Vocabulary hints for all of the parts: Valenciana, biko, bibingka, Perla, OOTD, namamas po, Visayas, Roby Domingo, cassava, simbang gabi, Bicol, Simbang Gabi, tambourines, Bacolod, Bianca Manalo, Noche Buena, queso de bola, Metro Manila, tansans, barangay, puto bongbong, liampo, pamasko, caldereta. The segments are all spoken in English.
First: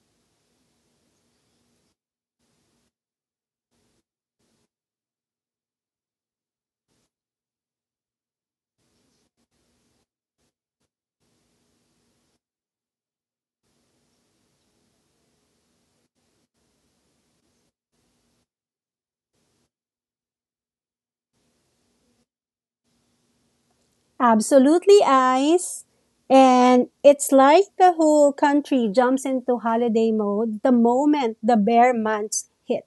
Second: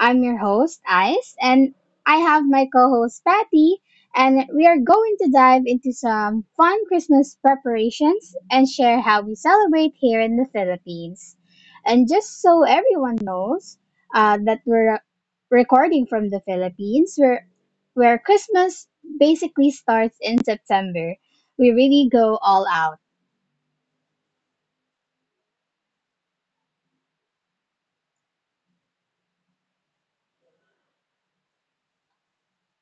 I'm your host, Ice, and I have my co host, Patty, and we are going to dive into some fun Christmas preparations and share how we celebrate here in the Philippines. And just so everyone knows that we're recording from the Philippines, where Christmas basically starts in September, we really go all out. Absolutely, Ice. And it's like the whole country jumps into holiday mode the moment the bear months hit.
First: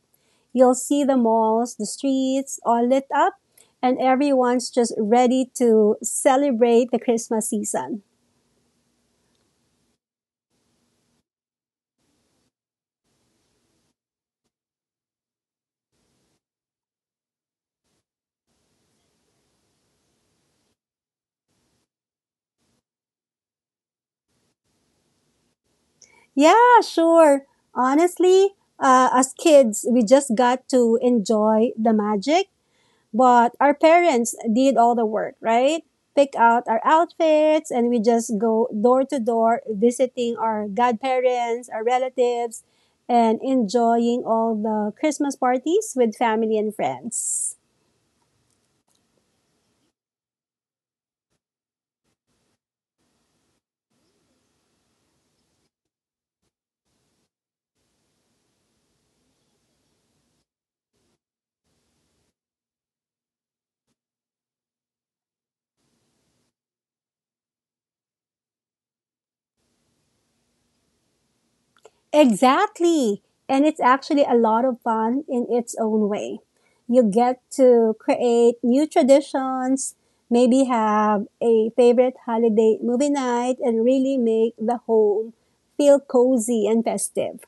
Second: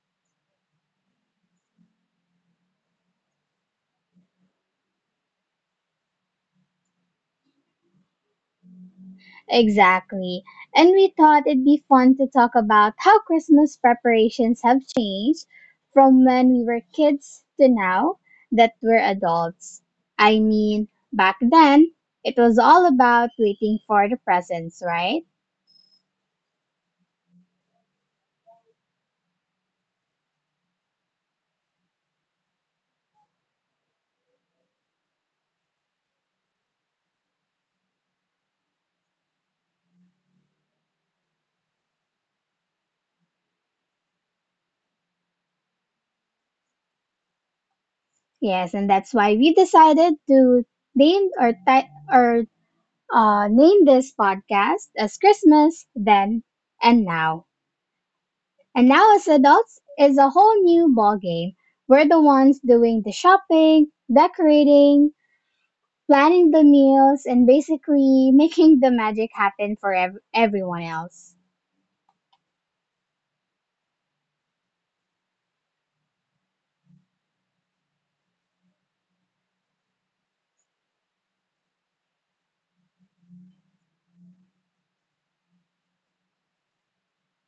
You'll see the malls, the streets all lit up, and everyone's just ready to celebrate the Christmas season. Exactly. And we thought it'd be fun to talk about how Christmas preparations have changed from when we were kids to now that we're adults. I mean, back then, it was all about waiting for the presents, right? Yeah, sure. Honestly, as kids, we just got to enjoy the magic. But our parents did all the work, right? Pick out our outfits and we just go door to door visiting our godparents, our relatives, and enjoying all the Christmas parties with family and friends. Yes, and that's why we decided to name or ti- or name this podcast as Christmas then and now. And now as adults is a whole new ballgame. We're the ones doing the shopping, decorating, planning the meals, and basically making the magic happen for everyone else. Exactly. And it's actually a lot of fun in its own way. You get to create new traditions, maybe have a favorite holiday movie night, and really make the home feel cozy and festive.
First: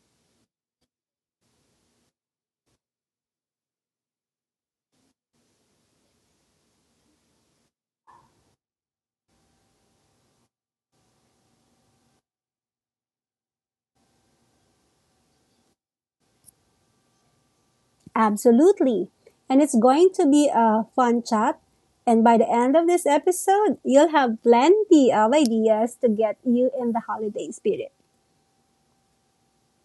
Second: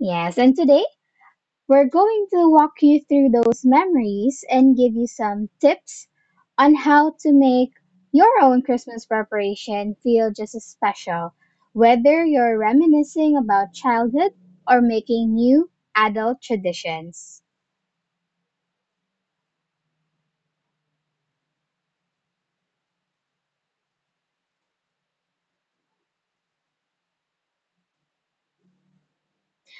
Yes, and today we're going to walk you through those memories and give you some tips on how to make your own Christmas preparation feel just as special, whether you're reminiscing about childhood or making new adult traditions. Absolutely. And it's going to be a fun chat. And by the end of this episode, you'll have plenty of ideas to get you in the holiday spirit.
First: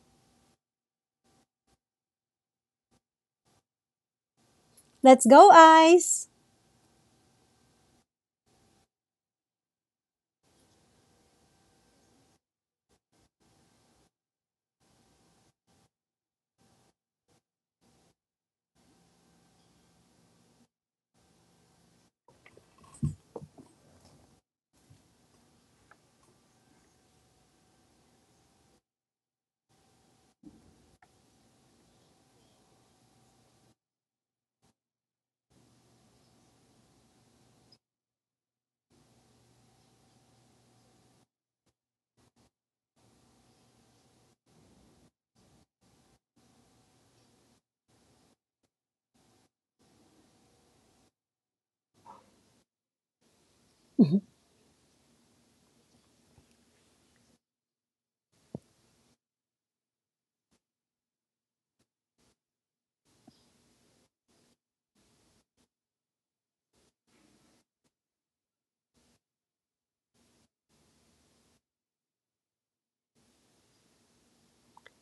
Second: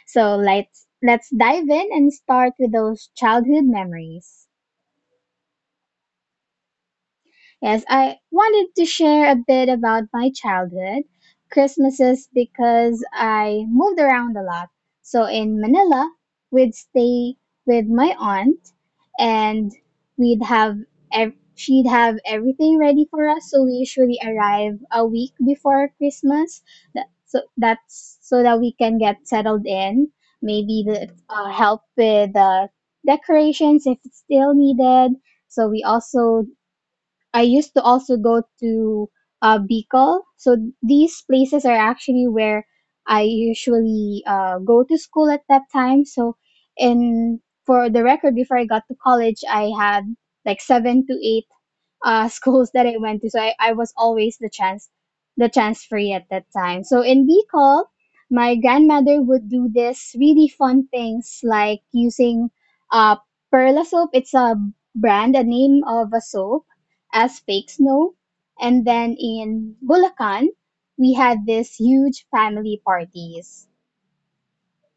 So let's dive in and start with those childhood memories. Let's go, Ice! Yes, I wanted to share a bit about my childhood Christmases because I moved around a lot. So in Manila, we'd stay with my aunt and we'd have she'd have everything ready for us, so we usually arrive a week before Christmas so that's so that we can get settled in, maybe help with the decorations if it's still needed. So we also I used to also go to Bicol. So these places are actually where I usually go to school at that time. So, in for the record, before I got to college, I had like seven to eight schools that I went to. So I was always the transferee at that time. So in Bicol, my grandmother would do this really fun things like using uh Perla soap. It's a brand, a name of a soap, as fake snow. And then in Bulacan, we had this huge family parties.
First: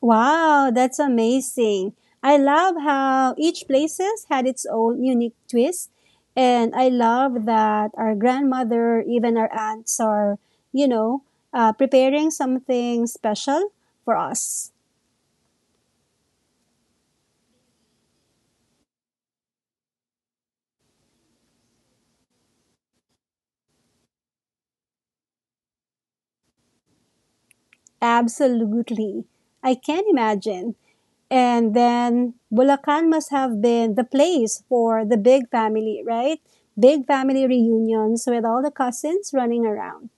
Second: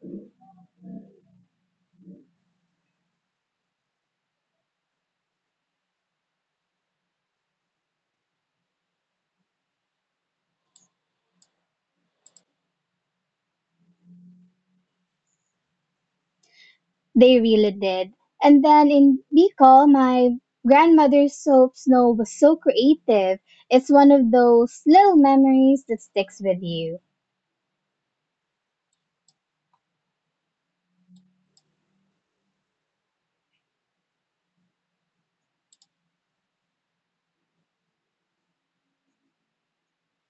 Wow, that's amazing. I love how each places had its own unique twist. And I love that our grandmother, even our aunts are, you know, preparing something special for us. They really did. And then in Bicol, my grandmother's soap snow was so creative. It's one of those little memories that sticks with you. Absolutely. I can imagine. And then Bulacan must have been the place for the big family, right? Big family reunions with all the cousins running around.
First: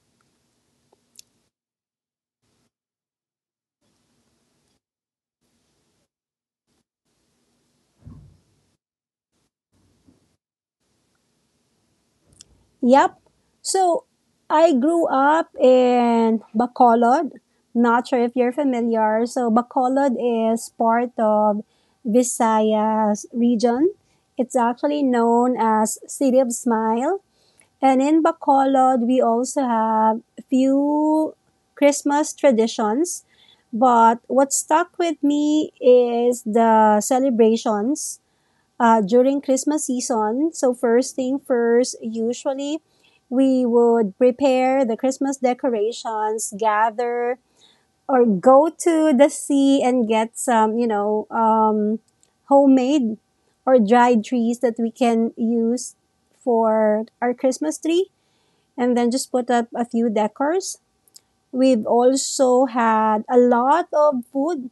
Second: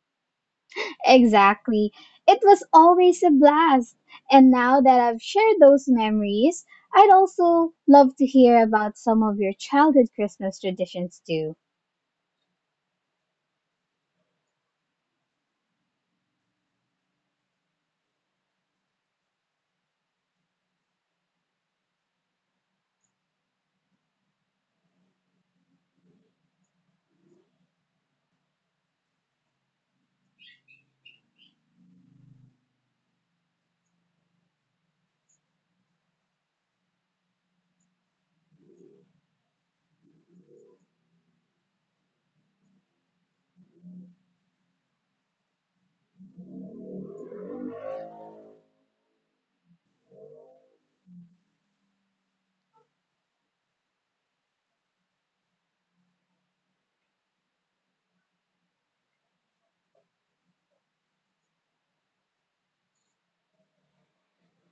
Exactly. It was always a blast. And now that I've shared those memories, I'd also love to hear about some of your childhood Christmas traditions too. Yep. So I grew up in Bacolod. Not sure if you're familiar. So Bacolod is part of Visayas region. It's actually known as City of Smile. And in Bacolod, we also have few Christmas traditions. But what stuck with me is the celebrations during Christmas season. So first thing first, usually we would prepare the Christmas decorations, gather or go to the sea and get some, homemade or dried trees that we can use for our Christmas tree, and then just put up a few decors. We've also had a lot of food.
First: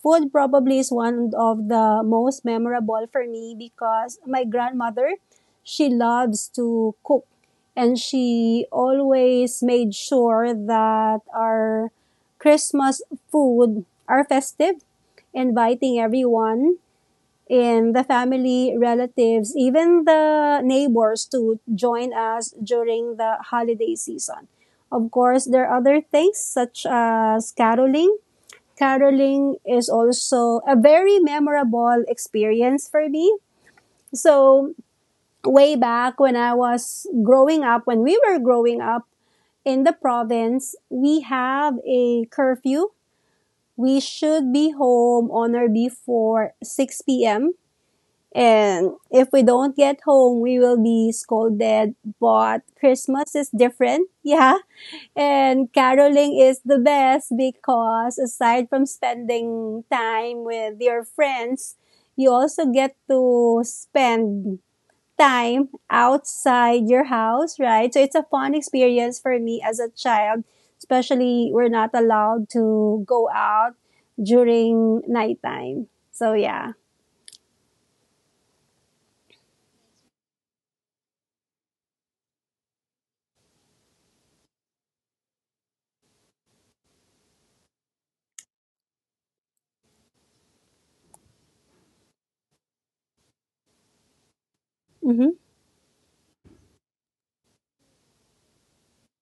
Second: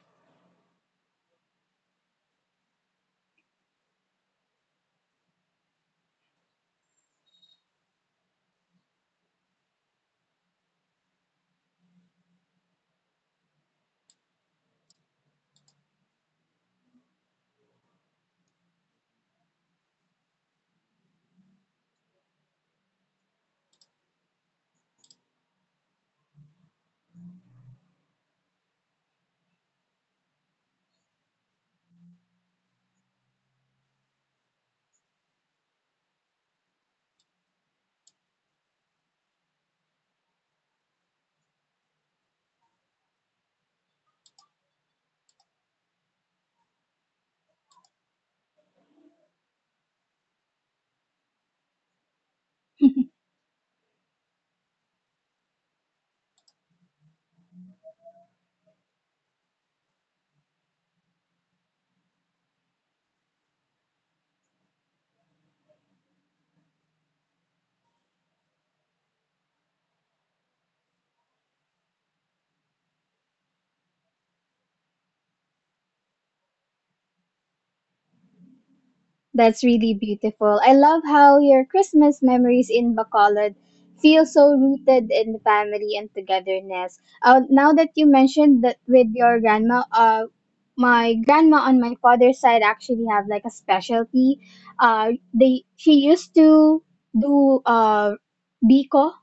Food probably is one of the most memorable for me because my grandmother, she loves to cook, and she always made sure that our Christmas food are festive, inviting everyone in the family, relatives, even the neighbors to join us during the holiday season. Of course, there are other things such as caroling. Caroling is also a very memorable experience for me. So, way back when I was growing up, when we were growing up in the province, we have a curfew. We should be home on or before 6 p.m. And if we don't get home, we will be scolded. But Christmas is different. Yeah. And caroling is the best because aside from spending time with your friends, you also get to spend time outside your house, right? So it's a fun experience for me as a child, especially we're not allowed to go out during nighttime. So yeah. That's really beautiful. I love how your Christmas memories in Bacolod feel so rooted in family and togetherness. Now that you mentioned that with your grandma, my grandma on my father's side actually have like a specialty. Mm-hmm. They She used to do biko,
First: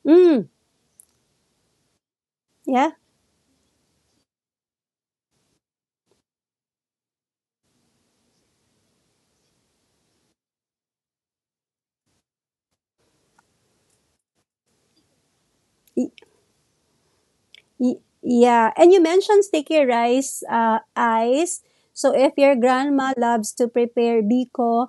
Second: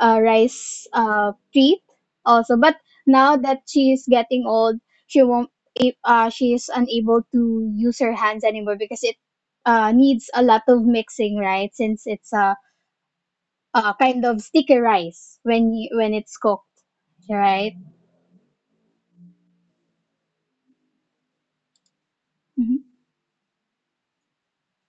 Mm, rice treat also. But yeah. now that she is getting old, she won't. She is unable to use her hands anymore because it needs a lot of mixing, right? Since it's a kind of sticky rice when when it's cooked, right? Yeah. And you mentioned sticky rice ice. So if your Mhm. grandma loves to prepare biko,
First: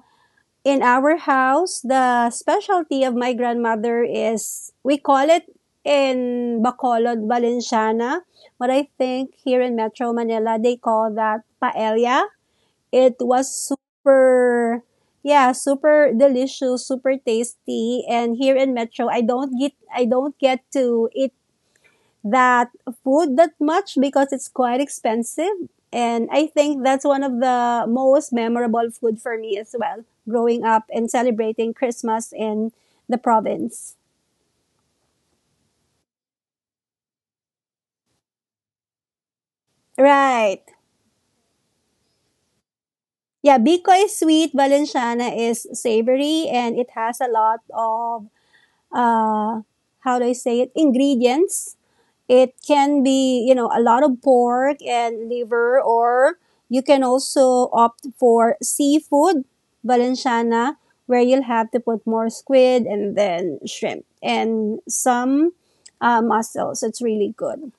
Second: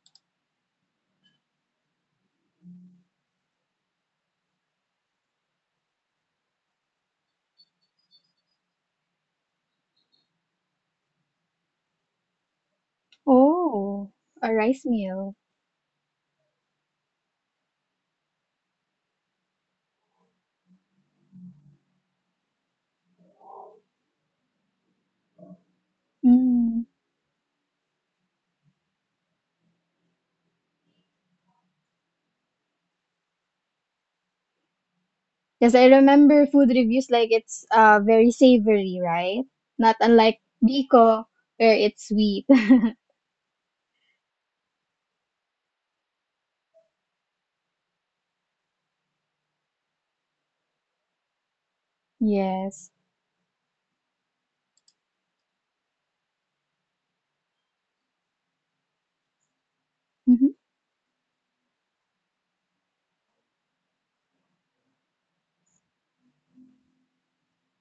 in our house, the specialty of my grandmother is, we call it in Bacolod, Valenciana. What I think here in Metro Manila, they call that paella. It was Oh, a super, rice meal. yeah, super delicious, super tasty. And here in Metro, I don't get to eat that food that much because it's quite expensive. And I think Mm. that's one of the most memorable food for me as well, growing up and celebrating Christmas in the province. Because I remember food reviews like it's very savory, right? Not unlike Right. Biko where it's sweet. Yeah, Bicol sweet, Valenciana is savory, and it has a lot of, uh, how do I say it, ingredients. It Yes. can be, you know, a lot of pork and liver, or you can also opt for seafood Mm-hmm. Valenciana, where you'll have to put more squid and then shrimp and some mussels. It's really good.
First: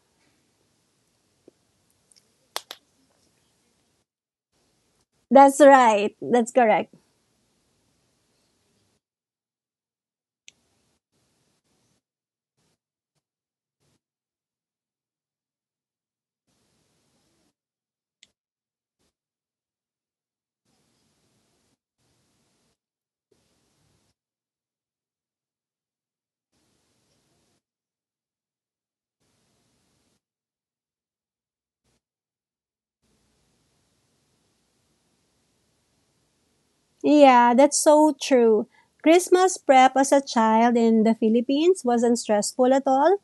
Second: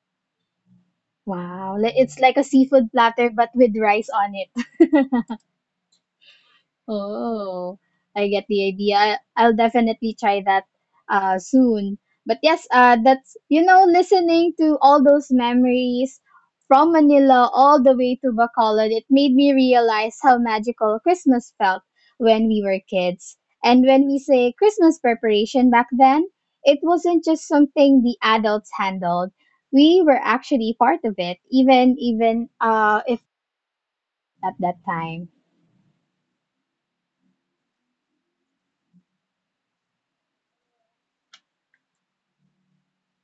Wow. It's like a seafood platter but with rice on it. That's right. That's correct. Oh, I get the idea. I'll definitely try that soon. But yes, that's, you know, listening to all those memories from Manila all the way to Bacolod, it made me realize how magical Christmas felt when we were kids. And when we say Christmas preparation back then, it wasn't just something the adults handled. We were actually part of it, even even if at that time. Yeah, that's so true. Christmas prep as a child in the Philippines wasn't stressful at all.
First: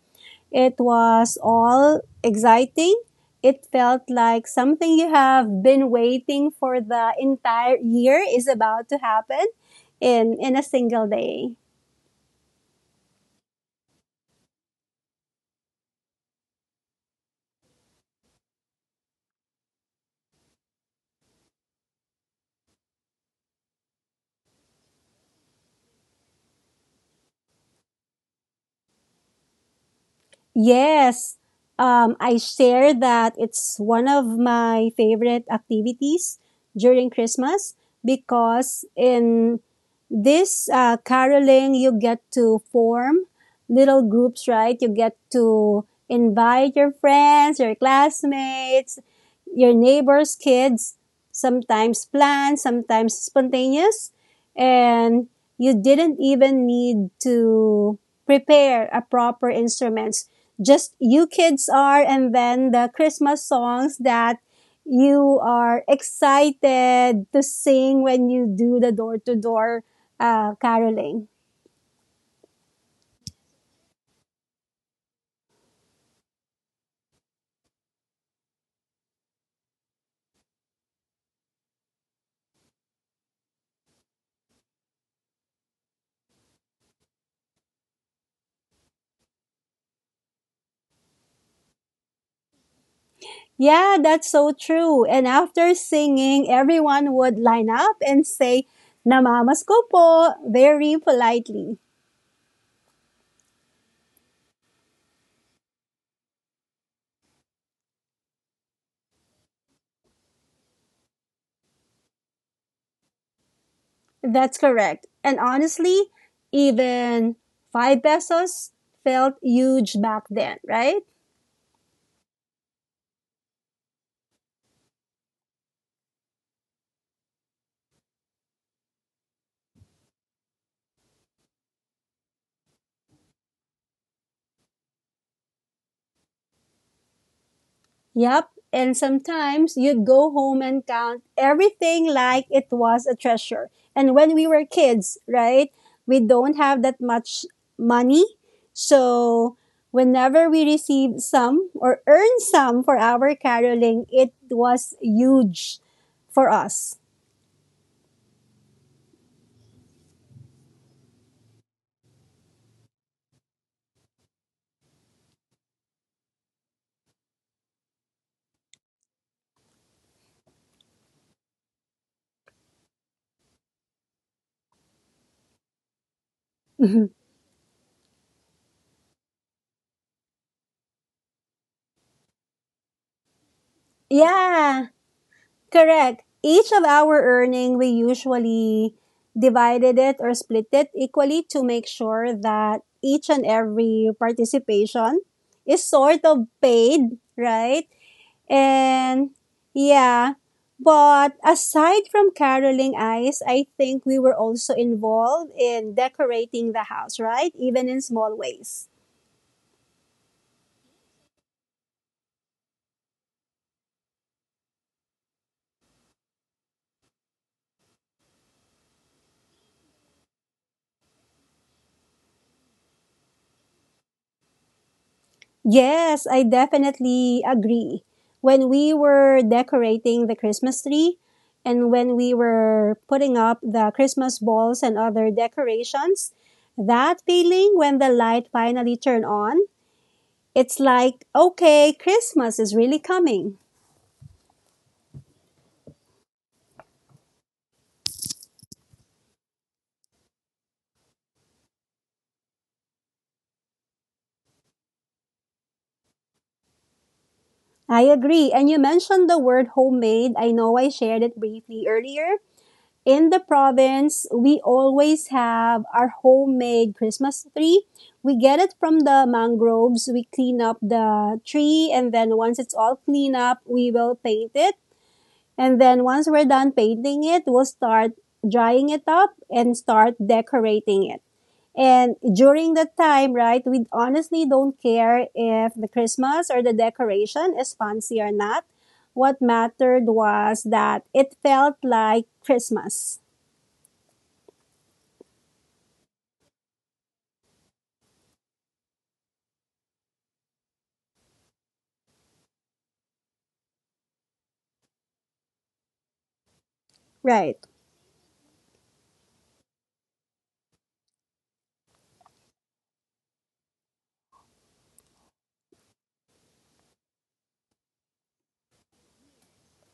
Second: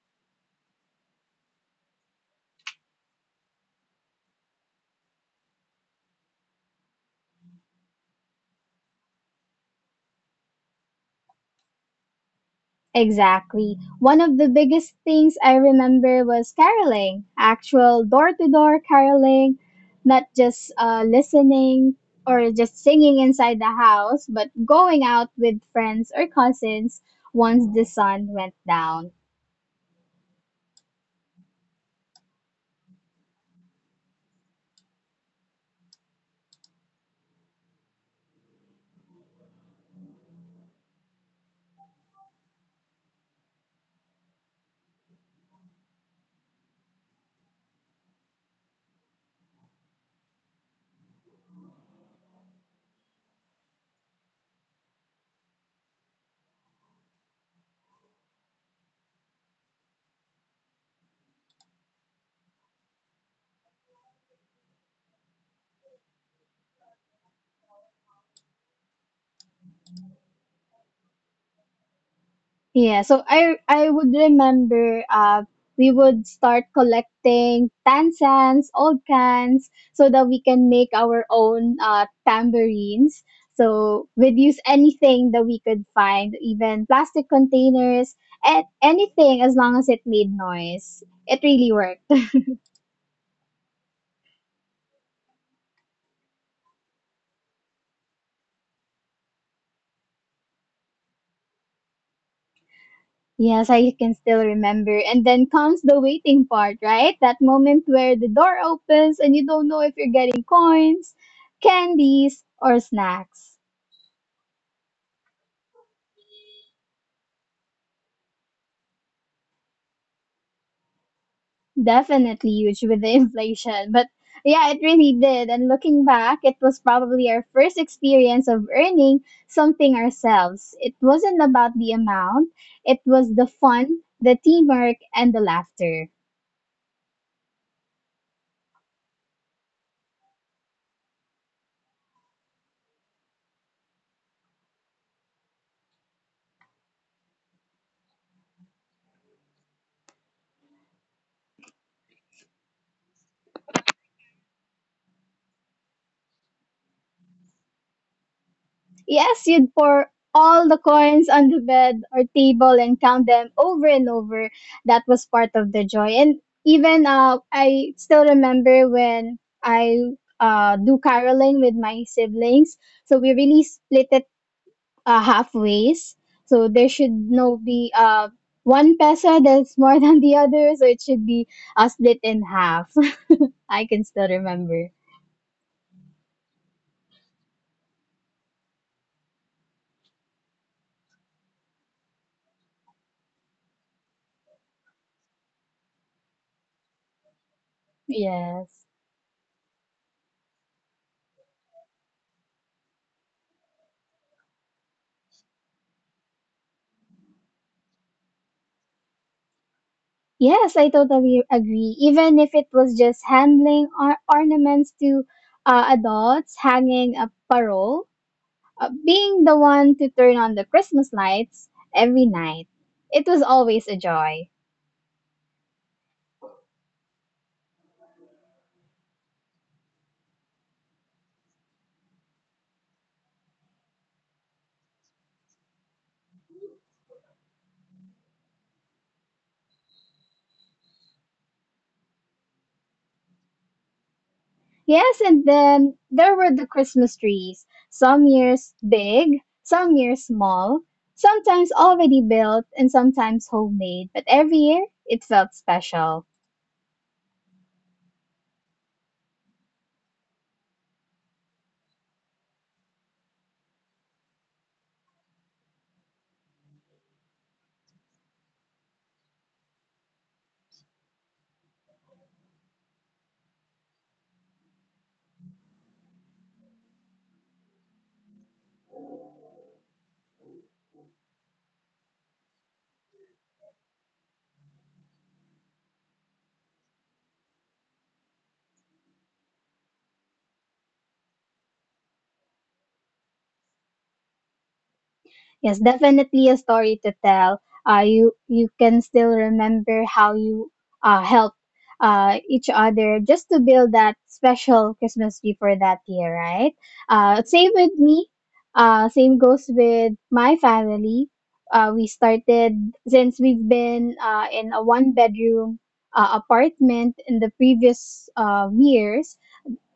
It was all exciting. It felt like something you have been waiting for the entire year is about to happen in a single day. Exactly. One of the biggest things I remember was caroling, actual door to door caroling, not just listening or just singing inside the house, but going out with friends or cousins once the sun went down. Yes. I share that it's one of my favorite activities during Christmas because in this caroling, you get to form little groups, right? You get to invite your friends, your classmates, your neighbors' kids, sometimes planned, sometimes spontaneous, and you didn't even need to prepare a proper instruments, just you kids are, and then the Christmas songs that you are excited to sing when you do the door to door caroling. Yeah, so I would remember we would start collecting tansans, old cans, so that we can make our own tambourines. So we'd use anything that we could find, even plastic containers, and anything as long as it made noise. It really worked. Yeah, that's so true. And after singing, everyone would line up and say namamas po very politely. Yes, I can still remember. And then comes the waiting part, right? That moment where the door opens and you don't know if you're getting coins, candies, or snacks. That's correct. And honestly, even 5 pesos felt huge back then, right? Definitely huge with the inflation. But yeah, it really did. And looking back, it was probably our first experience of earning something ourselves. It wasn't about the amount, it was the fun, the teamwork, and the laughter. Yep. And sometimes you'd go home and count everything like it was a treasure. And when we were kids, right, we don't have that much money. So whenever we received some or earned some for our caroling, it was huge for us. Yes, you'd pour all the coins on the bed or table and count them over and over. That was part of the joy. And even I still remember when I do caroling with my siblings. So we really split it halfways. So there should no be one peso that's more than the other. So it should be split in half. I can still Yeah. remember. Correct. Each of our earning, we usually divided it or split it equally to make sure that each and every participation is sort of paid, right? Yes. And yeah, but aside from caroling ice, I think we were also involved in decorating the house, right? Even in small ways. Yes, I totally agree. Even if it was just handling ornaments to adults, hanging a parole, being the one to turn on the Christmas lights every night, it was always a joy. Yes, I definitely agree. When we were decorating the Christmas tree and when we were putting up the Christmas balls and other decorations, that feeling when the light finally turned on, it's like, okay, Christmas is really coming. Yes, and then there were the Christmas trees. Some years big, some years small, sometimes already built, and sometimes homemade. But every year, it felt special. I agree. And you mentioned the word homemade. I know I shared it briefly earlier, in the province, we always have our homemade Christmas tree. We get it from the mangroves. We clean up the tree, and then once it's all cleaned up, we will paint it. And then once we're done painting it, we'll start drying it up and start decorating it. And during that time, right, we honestly don't care if the Christmas or the decoration is fancy or not. What mattered was that it felt like Christmas. Yes, definitely a story to tell. You can still remember how you helped each other just to build that special Christmas tree for that year, right? Right. Same with me. Same goes with my family. We started since we've been in a one bedroom apartment in the previous years.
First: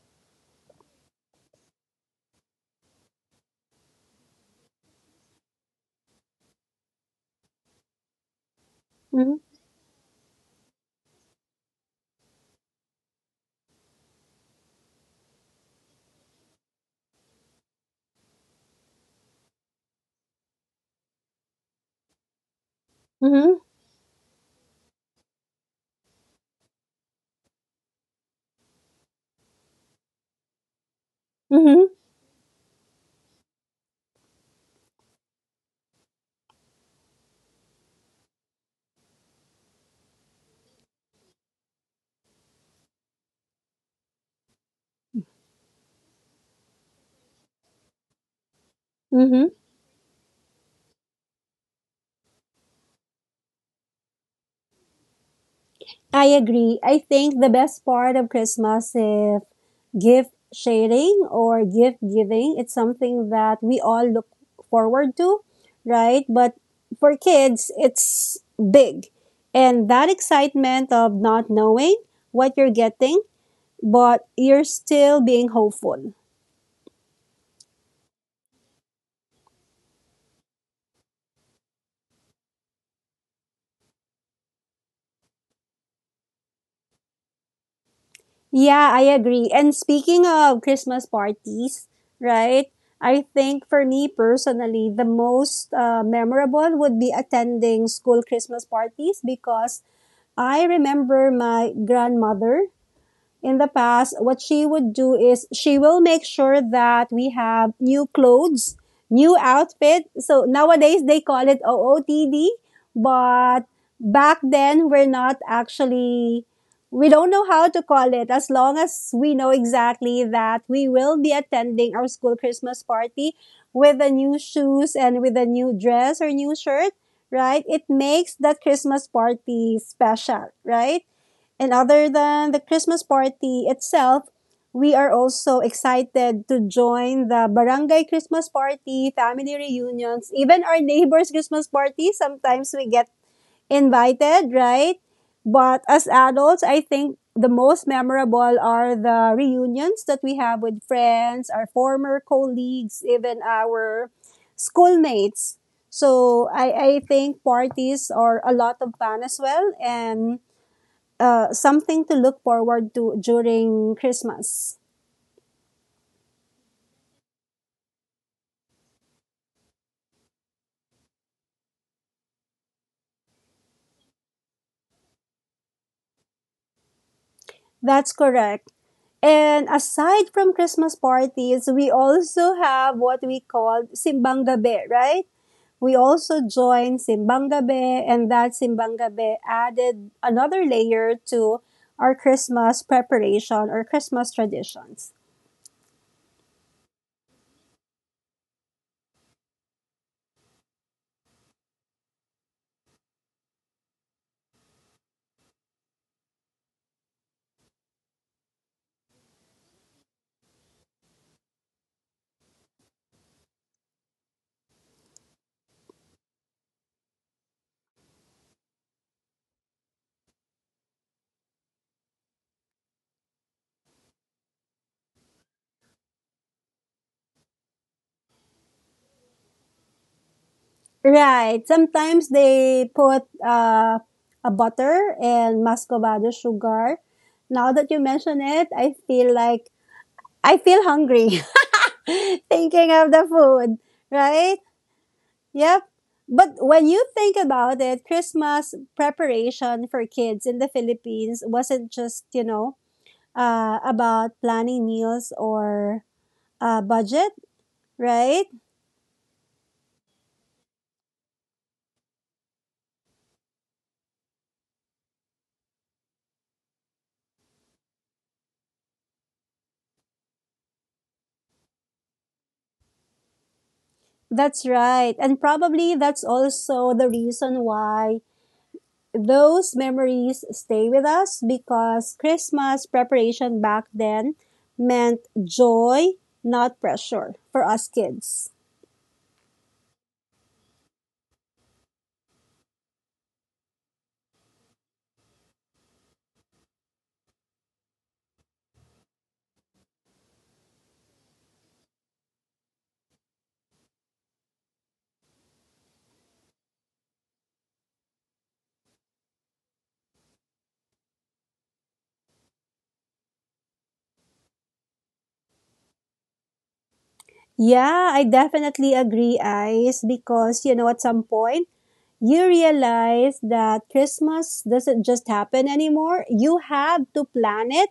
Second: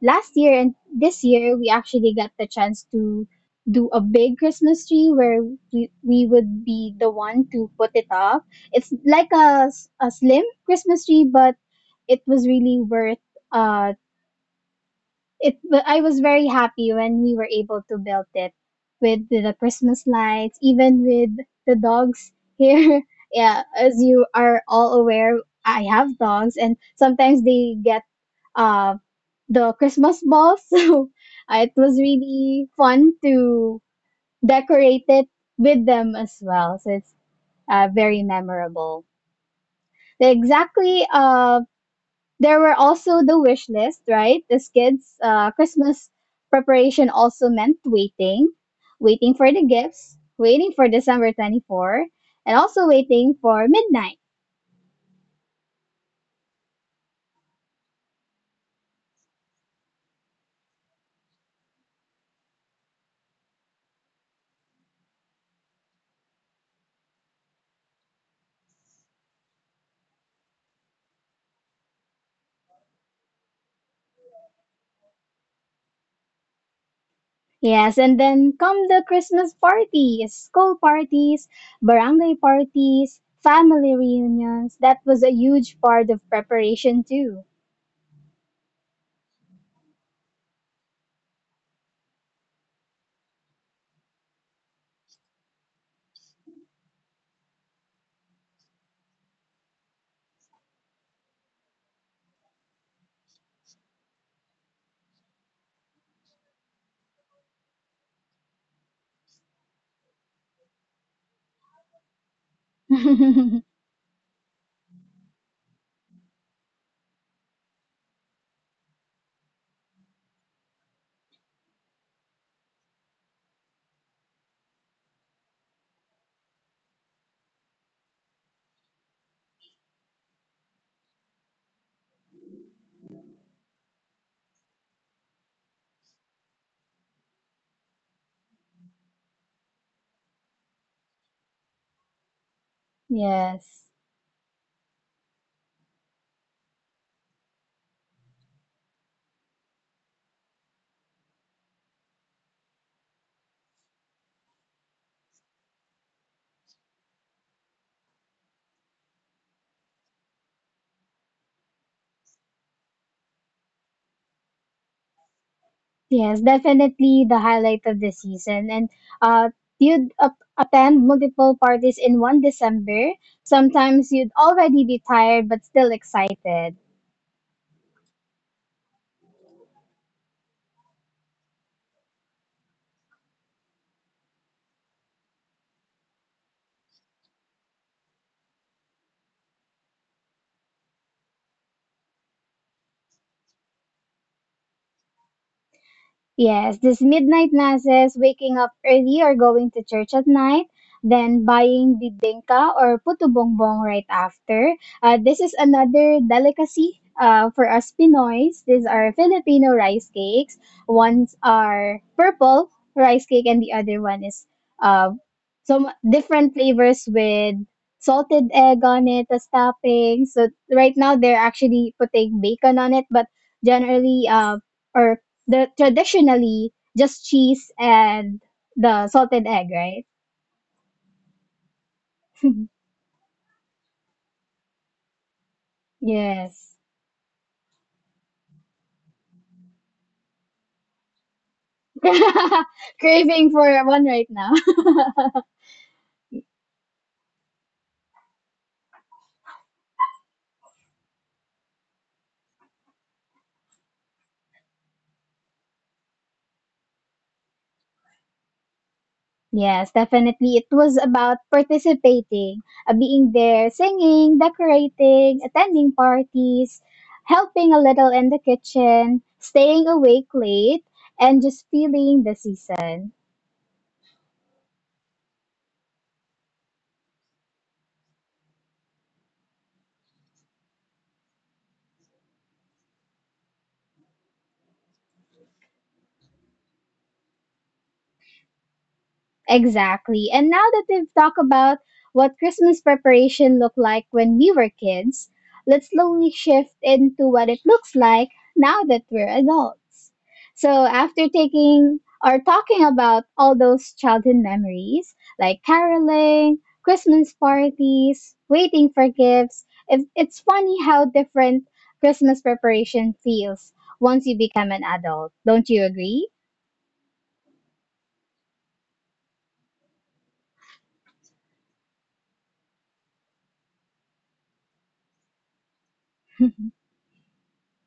Last year and this year we actually got the chance to do a big Christmas tree where we would be the one to put it up. It's like Mm-hmm. A slim Christmas tree, but it was really worth uh it. But I was very happy when we were able to build it with the Christmas lights, even with the dogs here. Mm-hmm. Yeah, as you are all aware, I have dogs and sometimes they get uh the Christmas ball. So it Mm-hmm. was really fun to decorate it with them as well. So it's very memorable. They exactly. There were also the wish list, right? As kids, Christmas preparation also meant waiting, waiting Mm-hmm. for the gifts, waiting for December 24th, and also waiting for midnight. I agree. I think the best part of Christmas is gift sharing or gift giving. It's something that we all look forward to, right? But for kids, it's big. And that excitement of not knowing what you're getting, but you're still being hopeful. Yes, and then come the Christmas parties, school parties, barangay parties, family reunions. That was a huge part of preparation too. Yeah, I agree. And speaking of Christmas parties, right? I think for me personally, the most memorable would be attending school Christmas parties because I remember my grandmother in the past, what she would do is she will make sure that we have new clothes, new outfit. So nowadays they call it OOTD, but back then we're not actually, we don't know how to call it, as long as we know exactly that we will be attending our school Christmas party with the new shoes and with a new dress or new shirt, right? It makes that Christmas party special, right? And other than the Christmas party itself, we are also excited to join the barangay Christmas party, family reunions, even our neighbors' Christmas party. Sometimes we get Yes. invited, right? But as adults, I think the most memorable are the reunions that we have with friends, our former colleagues, even our schoolmates. So I think parties are a lot of fun as well. And something to look forward to during Christmas. Yes, definitely the highlight of the season. And uh you'd attend multiple parties in one December. Sometimes you'd already be tired but still excited. That's correct. And aside from Christmas parties, we also have what we call Simbang Gabi, right? We also join Simbang Gabi, and that Simbang Gabi added another layer to our Christmas preparation or Christmas traditions. Yes, these midnight masses, waking up early or going to church at night, then buying bibingka or puto bongbong right after. This is another delicacy for us Pinoys. These are Filipino rice cakes. Ones are purple rice cake and the other one is uh, some different flavors with salted egg on it as topping. So right now they're actually putting bacon on it, but generally or the traditionally just cheese and the salted egg, right? Right. Sometimes they put a butter and muscovado Yes. sugar. Now that you mention it, I feel like I feel hungry thinking of the Craving food, for one right now. right? Yep. But when you think about it, Christmas preparation for kids in the Philippines wasn't just, about planning meals or budget, right? Yes, definitely. It was about participating, being there, singing, decorating, attending parties, helping a little in the kitchen, staying awake late, and just feeling the season. That's right. And probably that's also the reason why those memories stay with us because Christmas preparation back then meant joy, not pressure for us kids. Exactly. And now that we've talked about what Christmas preparation looked like when we were kids, let's slowly shift into what it looks like now that we're adults. So, after taking or talking about all those childhood memories like caroling, Christmas parties, waiting for gifts, it's funny how different Christmas preparation feels once you become an adult. Don't you agree? Yeah, I definitely agree, Ice, because you know, at some point, you realize that Christmas doesn't just happen anymore. You have to plan it.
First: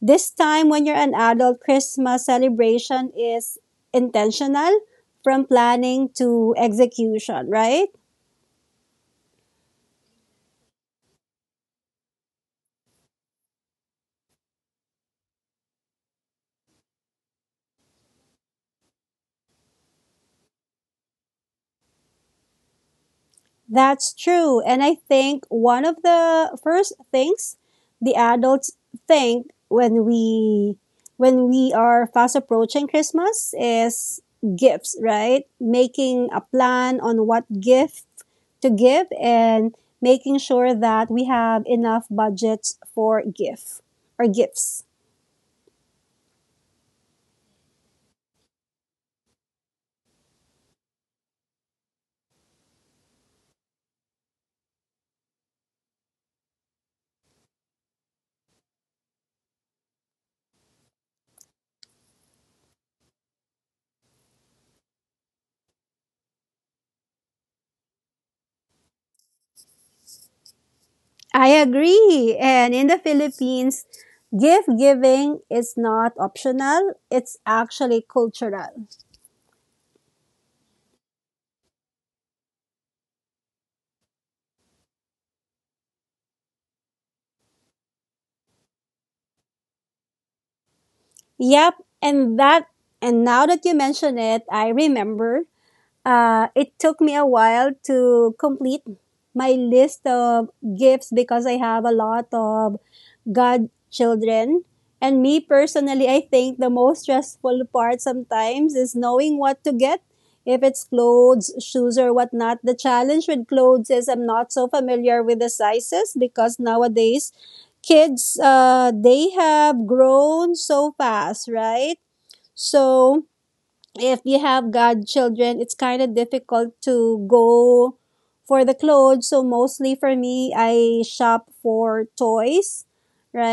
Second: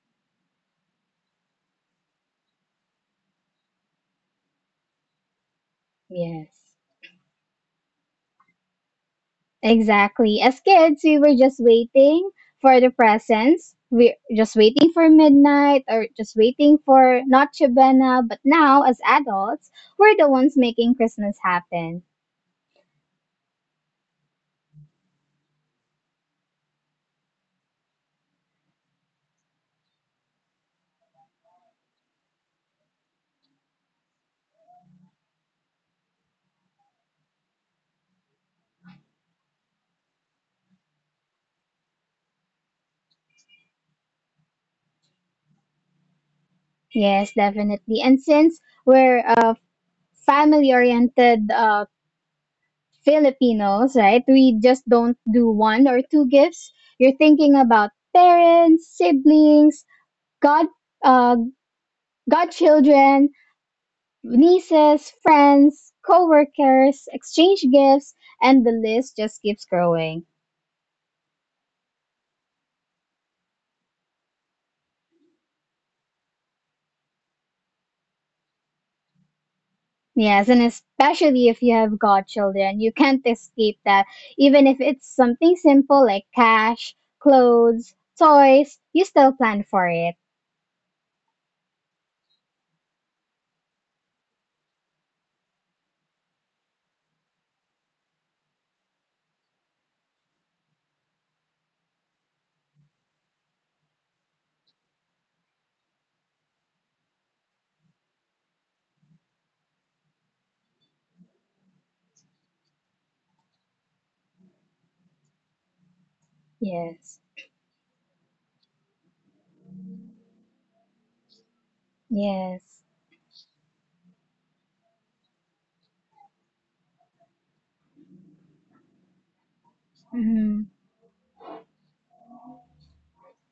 This time, when you're an adult, Christmas celebration is intentional from planning to Yes, execution, right? exactly. As kids, we were just waiting for the presents. We're just waiting for midnight or just waiting for Noche Buena. But now, as adults, we're the ones making Christmas happen. That's true. And I think one of the first things the adults think when we are fast approaching Christmas is gifts, right? Making a plan on what gift to give and making sure that we have enough budgets for gift or gifts. Yes, definitely. And since we're a family oriented Filipinos, right? We just don't do one or two gifts. You're thinking about parents, siblings, god, uh, godchildren, nieces, friends, coworkers, exchange gifts, and the list just keeps growing. I agree. And in the Philippines, gift giving is not optional, it's actually cultural. Yes, and especially if you have godchildren, you can't escape that. Even if it's something simple like cash, clothes, toys, you still plan for it. Yep, and that and now that you mention it, I remember. It took me a while to complete my list of gifts because I have a lot of godchildren. And me personally, I think the most stressful part sometimes is knowing what to get. If it's clothes, shoes, or whatnot, the challenge with clothes is I'm not so familiar with the sizes because Yes, nowadays kids, they have grown so fast, right? yes, So, if you have godchildren, it's kind of difficult to go for the clothes. So mostly for me, Mhm. I shop for toys,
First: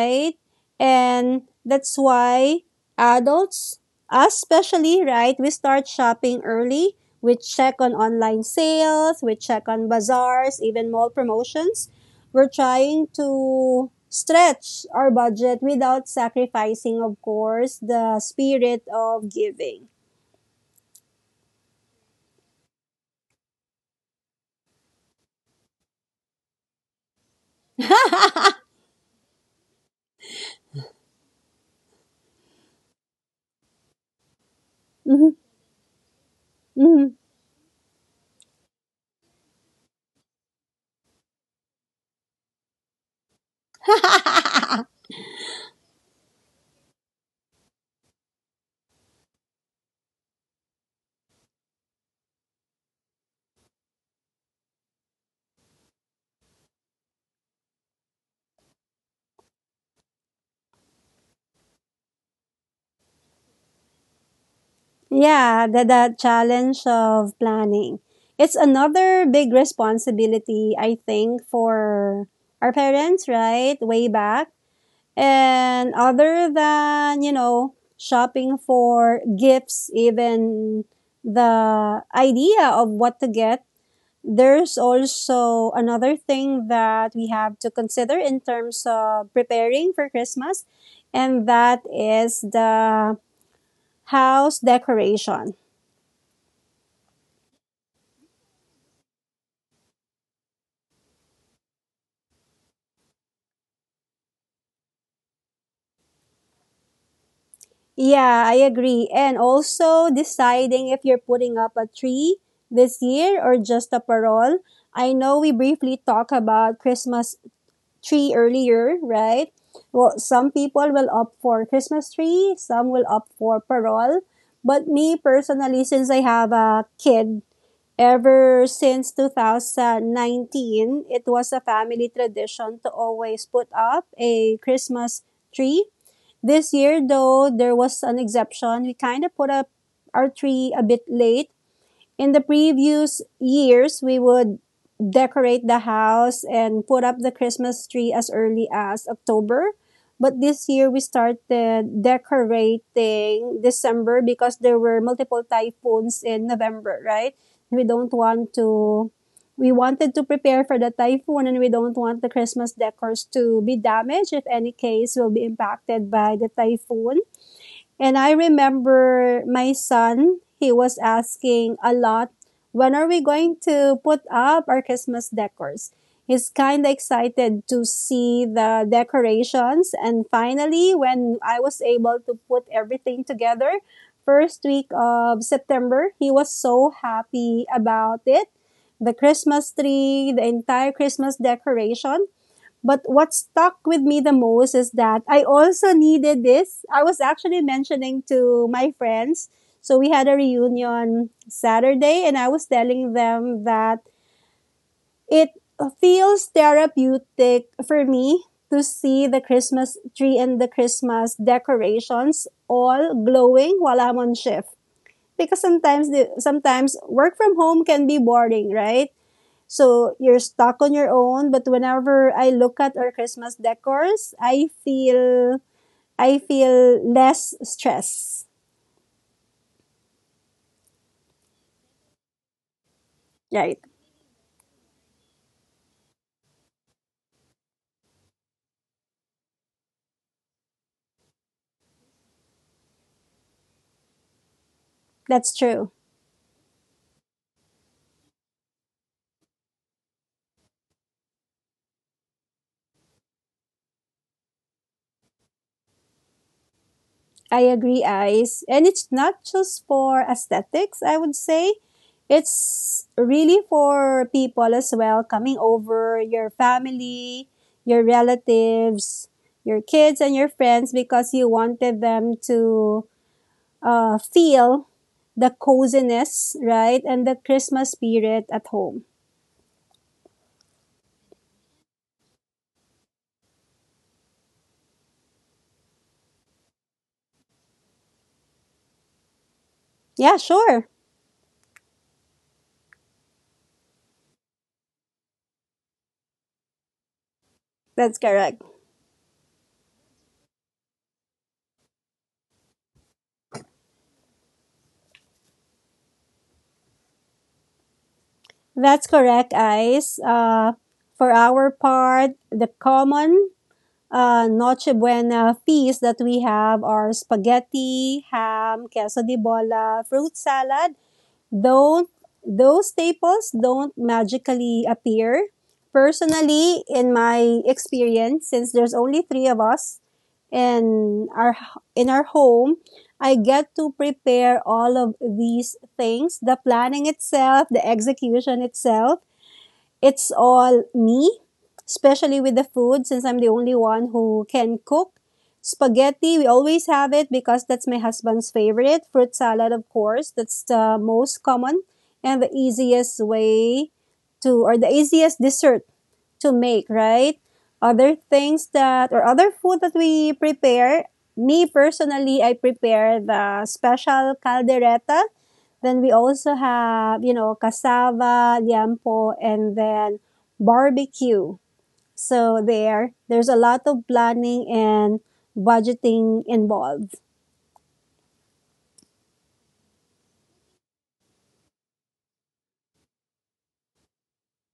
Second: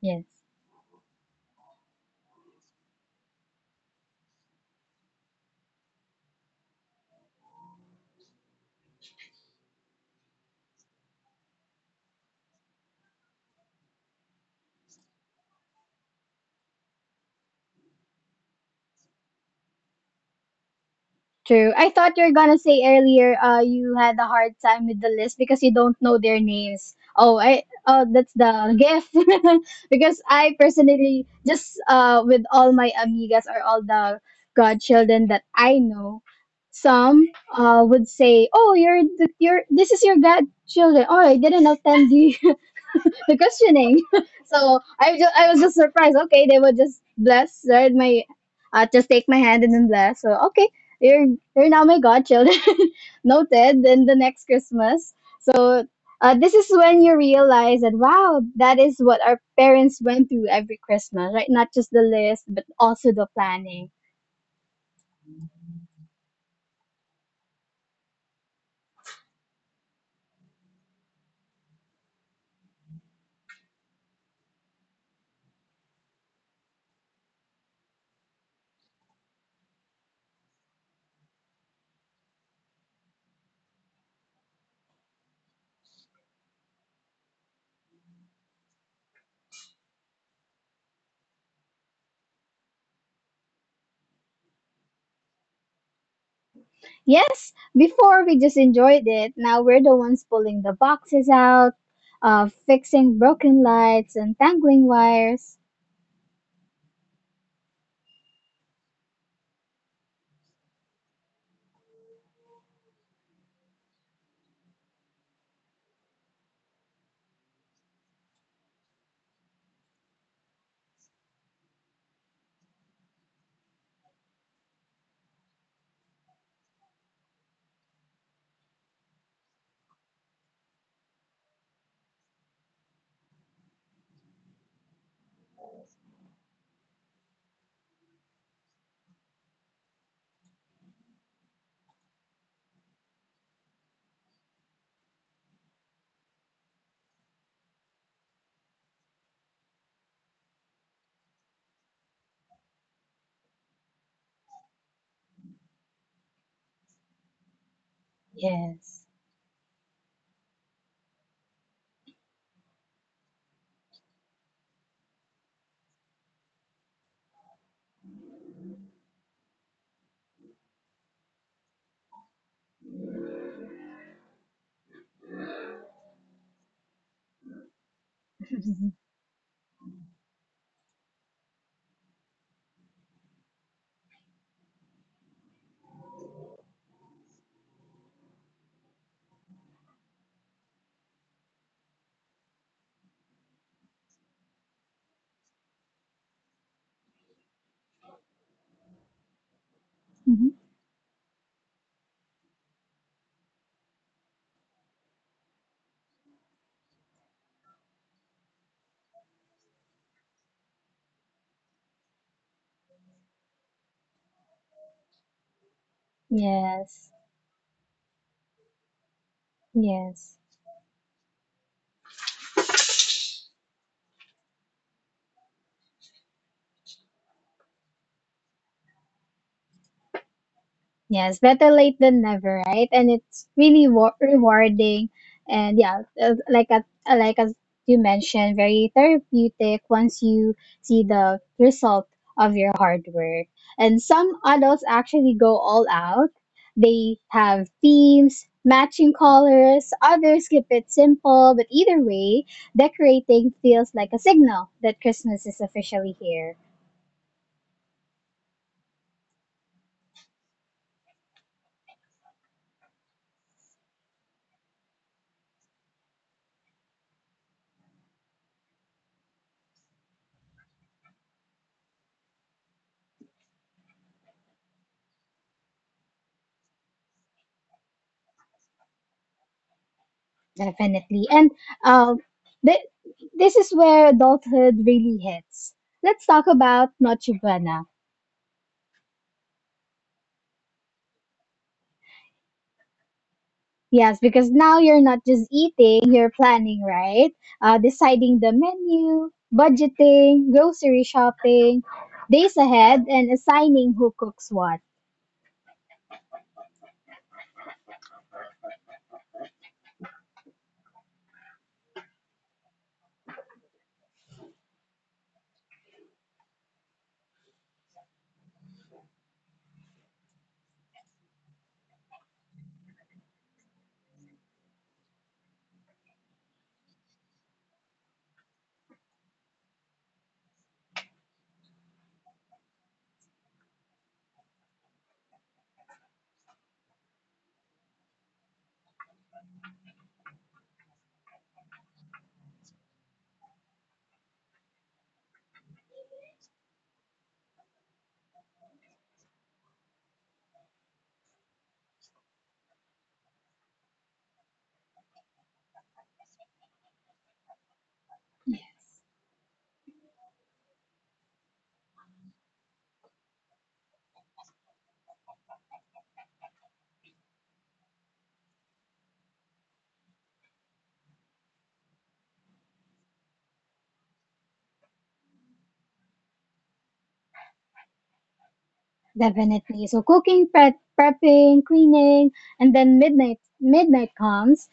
yes. And that's why adults, us especially, right, we start shopping early. We check on online sales, we check on bazaars, even mall promotions. We're trying to stretch our budget without sacrificing, of course, the spirit of giving. True. I thought you're gonna say earlier you had a hard time with the list because you don't know their names. Oh, I oh that's the gift. Because I personally just with all my amigas or all the godchildren Mm-hmm. that I know, Mhm. some would say, "Oh, you're this is your godchildren." Oh, I didn't attend you." The questioning. So I was just surprised. Okay, they were just bless, right? My just take my hand and then bless. So okay, you're you're now my godchildren. Noted. Then the next Christmas. So this is when you realize that wow, that is what our parents went through every Christmas, right? Not just the list, but also the planning. Yeah, the challenge of planning. It's another big responsibility, I think, for our parents, right? Way back. And other than, shopping for gifts, even the idea of what to get, there's also another thing that we have to consider in terms of preparing for Christmas, and that is the house decoration. Yes, before we just enjoyed it. Now we're the ones pulling the boxes out, fixing broken lights and tangling wires. Yeah, I agree. And also deciding if you're putting up a tree this year or just a parole. I know we briefly talked about Christmas tree earlier, right? Well, some people will opt for Christmas tree, some will opt for parole. But me personally, since I have a kid, ever since 2019, it was a family tradition to always put up a Christmas tree. This year, though, there was an exception. We kind of put up our tree a bit late. In the previous years, we would decorate the house and put up the Christmas tree as early as October. But this year, we started decorating December because there were multiple typhoons in November, right? We don't want Yes. to, we wanted to prepare for the typhoon and we don't want the Christmas decors to be damaged if any case will be impacted by the typhoon. And I remember my son, he was asking a lot, when are we going to put up our Christmas decors? He's kind of excited to see the Mhm, decorations. And finally, when I was able to put everything together, first week of September, he was so happy about it. The Christmas tree, the entire Christmas decoration. But what stuck with me the most is that I also needed this. I was actually mentioning to my friends. So we had a mhm. reunion Saturday, and I was telling them that it feels therapeutic for me to see the Christmas tree and the Christmas decorations all glowing while I'm on shift. Because sometimes, sometimes Yes, work from home can be boring, right? So yes, you're stuck on your own. But whenever I look at our Christmas decors, I feel less stress. yes. Better late than never, right? And it's Right. really rewarding, and yeah, like as you mentioned, very therapeutic once you see the result of your hard work. And some adults actually That's go all true. out. They have themes, matching colors. Others keep it simple, but either way, decorating feels like a signal that Christmas is officially here. I agree, eyes. And it's not just for aesthetics, I would say. It's really for people as well coming over, your family, your relatives, your kids and your friends because you wanted them to feel the coziness, right? And the Christmas spirit at home. Definitely. And um, th- this is where adulthood really hits. Let's talk about Noche Buena. Yeah, sure. Yes, because now you're not just eating, you're planning, right? That's Deciding the correct. menu, budgeting, grocery shopping, days ahead, and assigning who cooks what. That's correct, Ice. For our part, the common Noche Buena feast that we have are spaghetti, ham, queso de bola, fruit salad. Though those staples don't magically appear, personally, in my experience, since there's only three of us in our in our home, I get to prepare all of these things: the planning itself, the execution itself, it's all me, especially with the food, since I'm the only one who can cook. Spaghetti, we always have it because that's my husband's favorite. Fruit salad, of course, that's the most common and the easiest way to, or the easiest dessert to make, right? Other things Yes, that, or other food that we prepare, me personally, I prepare the special caldereta, then we also have, cassava, liampo, and then barbecue. So there's a lot of planning and budgeting involved. definitely. So cooking, prepping, cleaning, and then midnight comes.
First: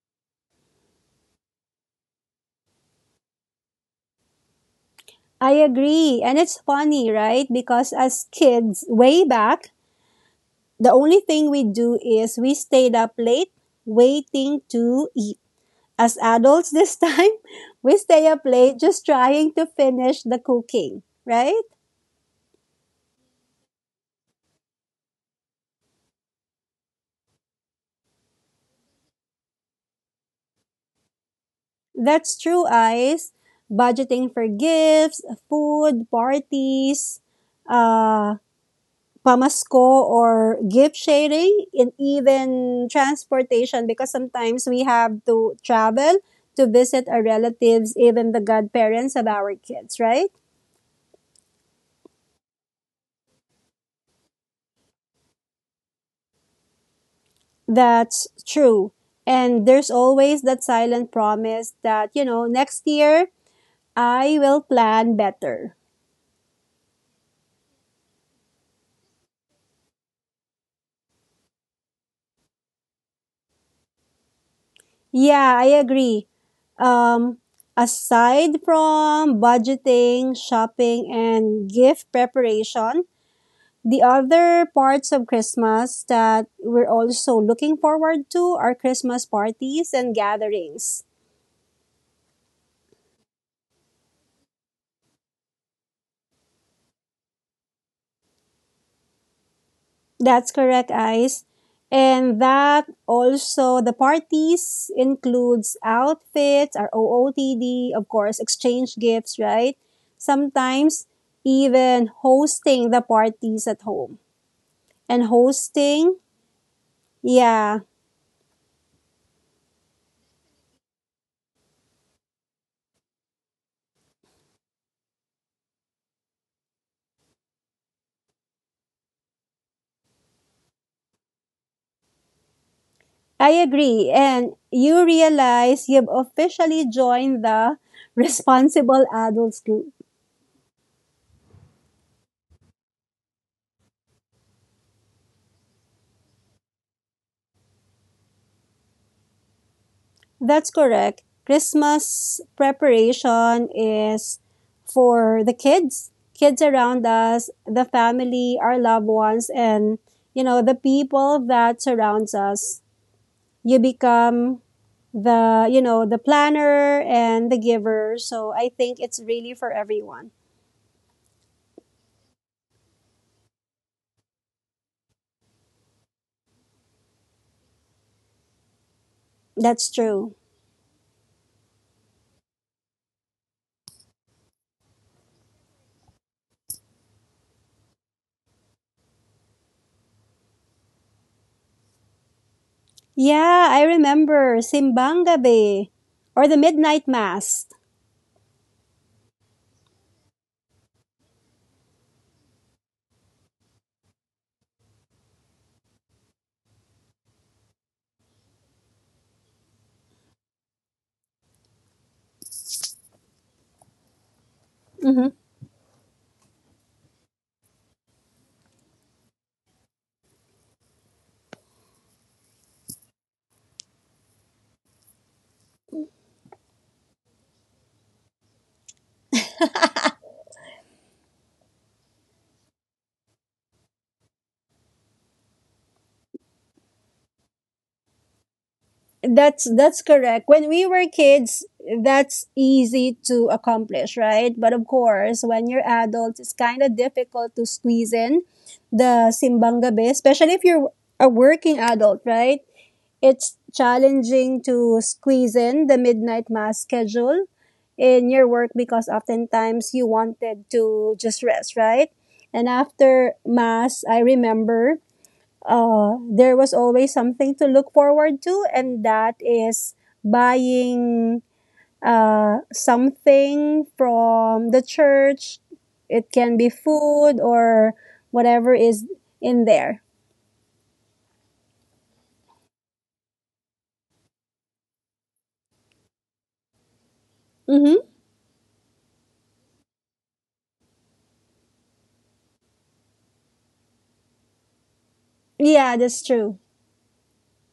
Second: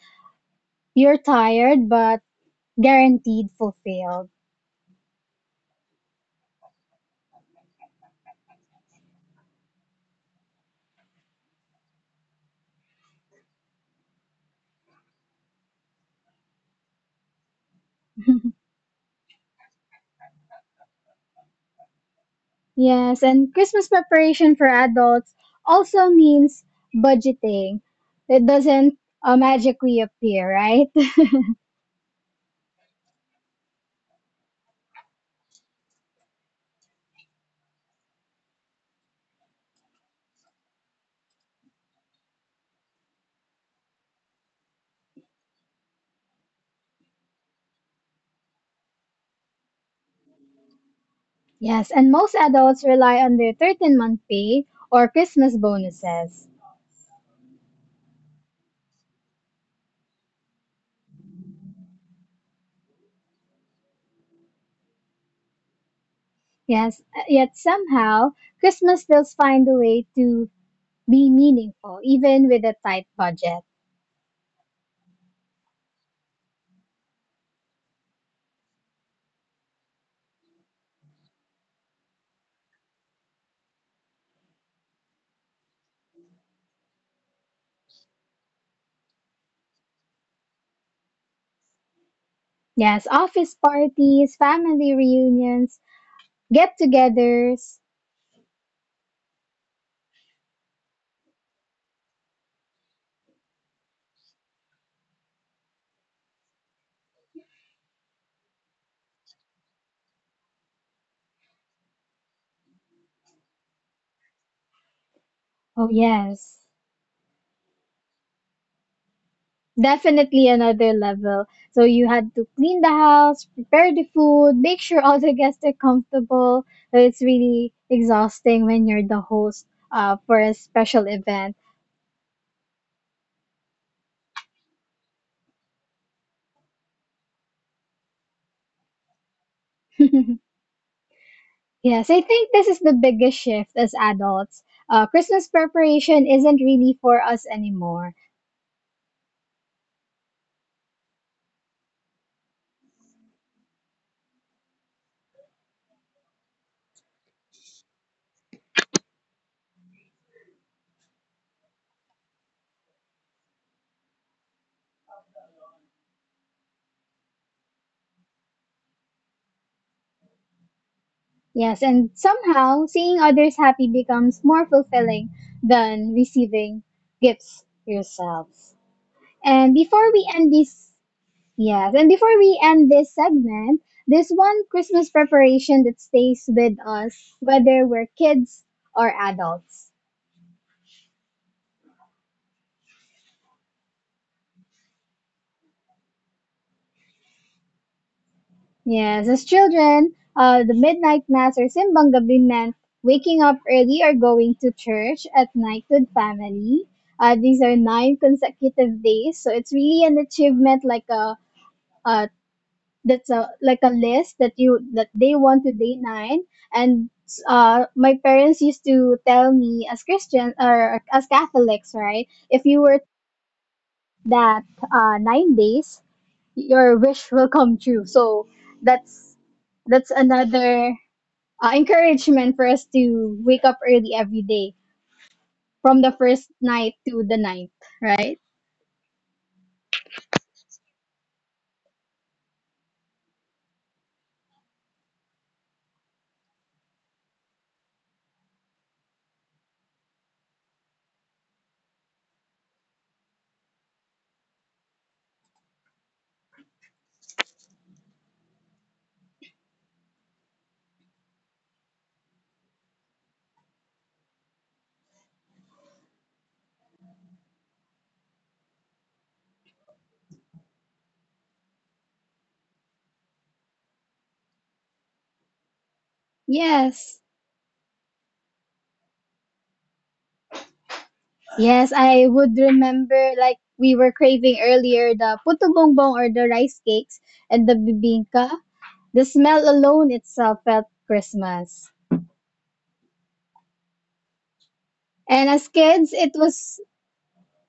You're tired, but guaranteed fulfilled. I agree. And it's funny, right? Because as kids, way back, the only thing we do is we stayed up late waiting to eat. As adults this time, we stay up late just trying to finish the cooking, right? Yes, and Christmas preparation for adults also means budgeting. It doesn't magically appear, right? That's true, Ice. Budgeting for gifts, food, parties, uh, pamasko or gift sharing, and even transportation because sometimes we have to travel to visit our relatives, even the godparents of our kids, right? Yes, and most adults rely on their 13-month month pay or Christmas bonuses. That's true. And there's always that silent promise that next year I will plan better. Yes, yet somehow Christmas still find a way to be meaningful even with a tight budget. Yeah, I agree. Um, Aside from budgeting, shopping, and gift preparation, the other parts of Christmas that we're also looking forward to are Christmas parties and gatherings. Yes, office parties, family reunions, get-togethers. That's correct, Ice. And that also, the parties includes outfits, our OOTD, of course, exchange gifts, right? Sometimes even hosting the parties at home. And Oh hosting. yes. Yeah, Definitely another level. So you had to clean the house, prepare the food, make sure all the guests are comfortable. So it's really exhausting when you're the host for a special event. I agree. And you realize you've officially joined the responsible adults group. Yes, I think this is the biggest shift as adults. Christmas preparation isn't really for us anymore. That's correct. Christmas preparation is for the kids, kids around us, the family, our loved ones, and the people that surrounds us. You become the planner and the giver. So I think it's really for everyone. Yes, and somehow seeing others happy becomes more fulfilling than receiving gifts yourselves. And That's before we true. end this. Yes, and before we end this segment, this one Christmas preparation that stays with us, whether we're kids or adults. Yeah, I remember Simbangabe or the Midnight Mass. Yes, as children, the midnight mass or simbang gabi meant waking up early or going to church at night with family. These are nine consecutive days, so it's really an achievement, like a, that's a, like a list that you that Hmm. they want to date nine, and my parents used to tell me, as Christian or as Catholics, right, if you were that 9 days, your wish will come true. So that's that's another encouragement for us to wake up early every day from the first night to the ninth, right? That's correct. When we were kids, that's easy to accomplish, right? But of course, when you're adults, it's kind of difficult to squeeze in the simbang gabi, especially if you're a working adult, right? It's challenging to squeeze in the midnight mass schedule in your work because oftentimes you wanted to just rest, right? And after mass, I remember there was always something to look forward to, and that is buying something from the church. It can be Yes. food or whatever is in there. Yes, I would remember, like we were craving earlier, the puto bongbong or the rice cakes and the Mm-hmm. bibingka. The smell alone itself felt Christmas. And as Yeah, kids, that's it true. was,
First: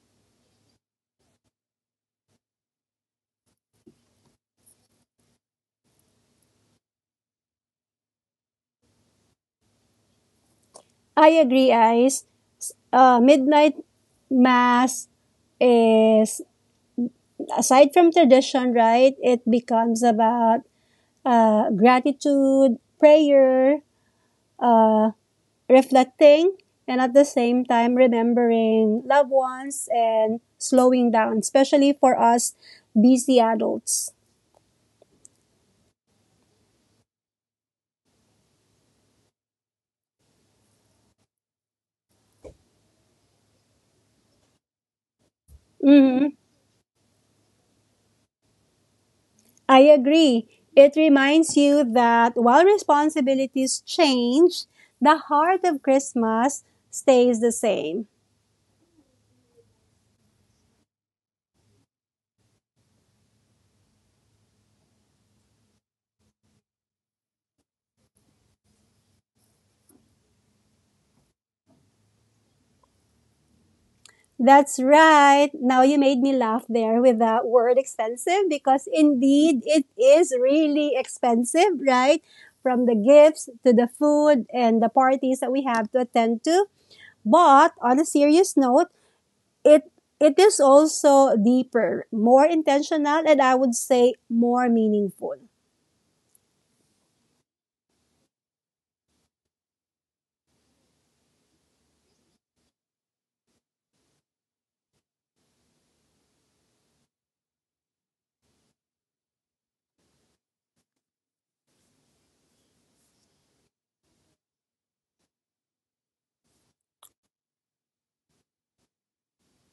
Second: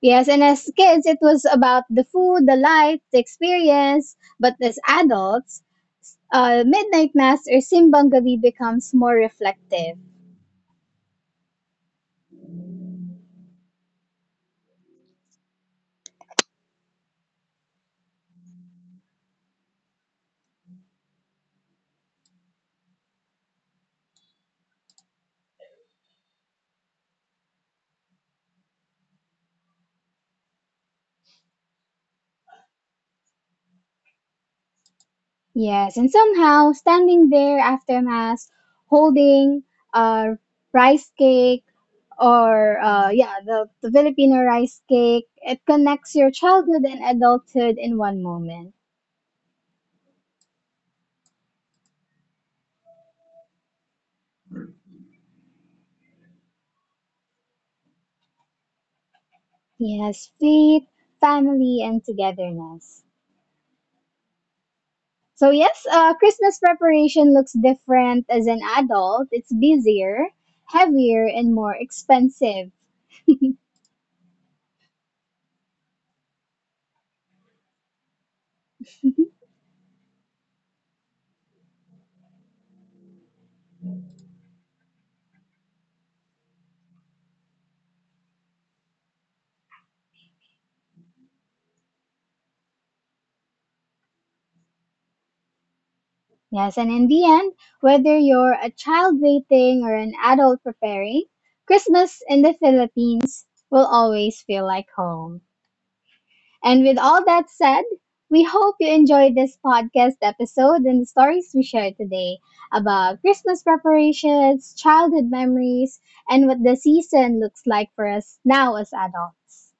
yes, and as kids it was about the food, the light, the experience. But as adults, midnight mass or simbang gabi becomes more reflective. I agree, Ice. Midnight mass is, aside from tradition, right, it becomes about gratitude, prayer, uh, reflecting, and at the same time remembering loved ones and slowing down, especially for us busy adults. Yes, and somehow standing there after mass, holding a rice cake, or yeah, the Filipino rice cake. It connects your Mhm. childhood and adulthood in one moment. I agree. It reminds you that while responsibilities change, the heart of Christmas stays the same. Yes, has faith, family, and togetherness. So yes, Christmas preparation looks different as an adult. It's busier, heavier, and more expensive. That's right. Now you made me laugh there with the word expensive because indeed it is really expensive, right? From the gifts to the food and the parties that we have to attend to. But on a serious note, it it is also deeper, more intentional, and I would say more meaningful. Yes, and in the end, whether you're a child waiting or an adult preparing, Christmas in the Philippines will always feel like home. And with all that said, we hope you enjoyed this podcast episode and the stories we shared today about Christmas preparations, childhood memories, and what the season looks like for us now as adults.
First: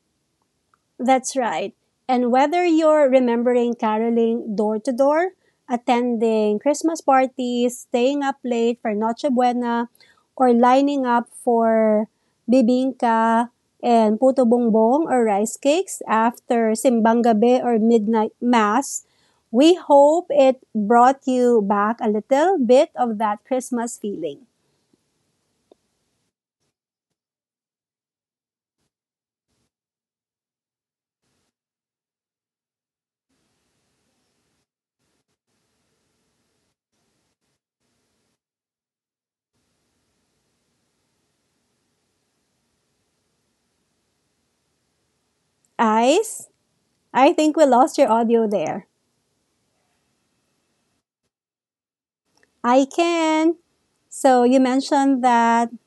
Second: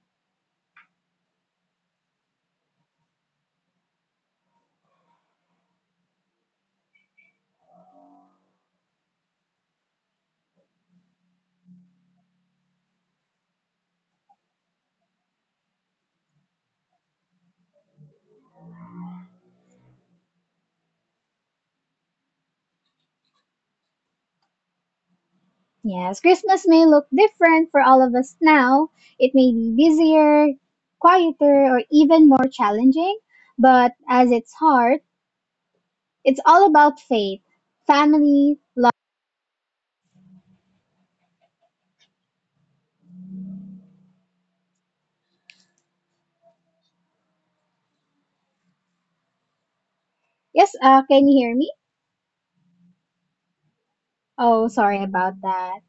That's right. And whether you're remembering caroling door to door, attending Christmas parties, staying up late for Noche Buena, or lining up for bibingka and puto bongbong or rice cakes after simbang gabi or midnight mass, we hope it brought you back a little bit of that Christmas feeling. Yes, Christmas may look different for all of us now. It may be busier, quieter, or even more challenging, but as its heart, it's all about faith, family. Ice, I think we lost your audio there. Yes, can you hear me? I can. So you Oh, sorry mentioned about that. that.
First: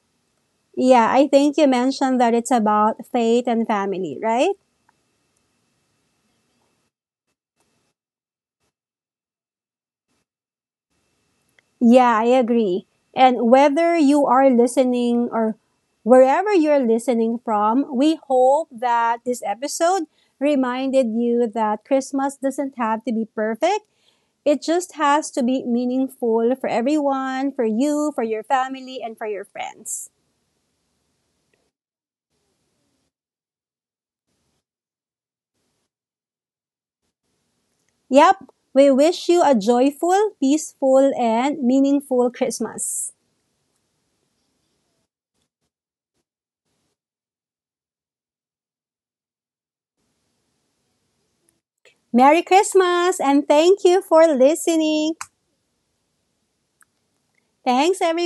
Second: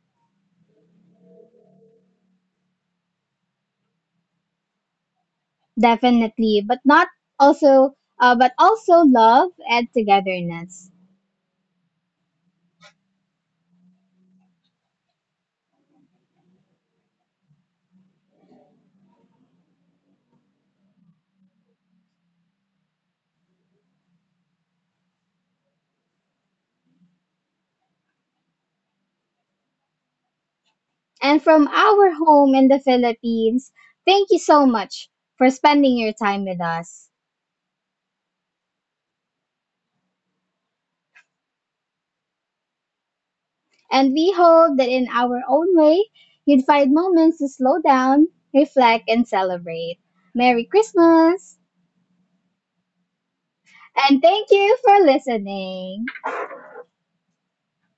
Yeah, I think you mentioned that it's about faith and family, right? Definitely, but not also, but also love and togetherness. Yeah, I agree. And whether you are listening or wherever you're listening from, we hope that this episode reminded you that Christmas doesn't have to be perfect. It just has to be meaningful for everyone, for you, for your family, and for your friends. And from our home in the Philippines, thank you so much for spending your time with us. Yep, we wish you a joyful, peaceful, and meaningful Christmas. And we hope that in our own way, you'd find moments to slow down, reflect, and celebrate. Merry Christmas! Merry Christmas and thank you And for thank you for listening. listening. Thanks, everyone.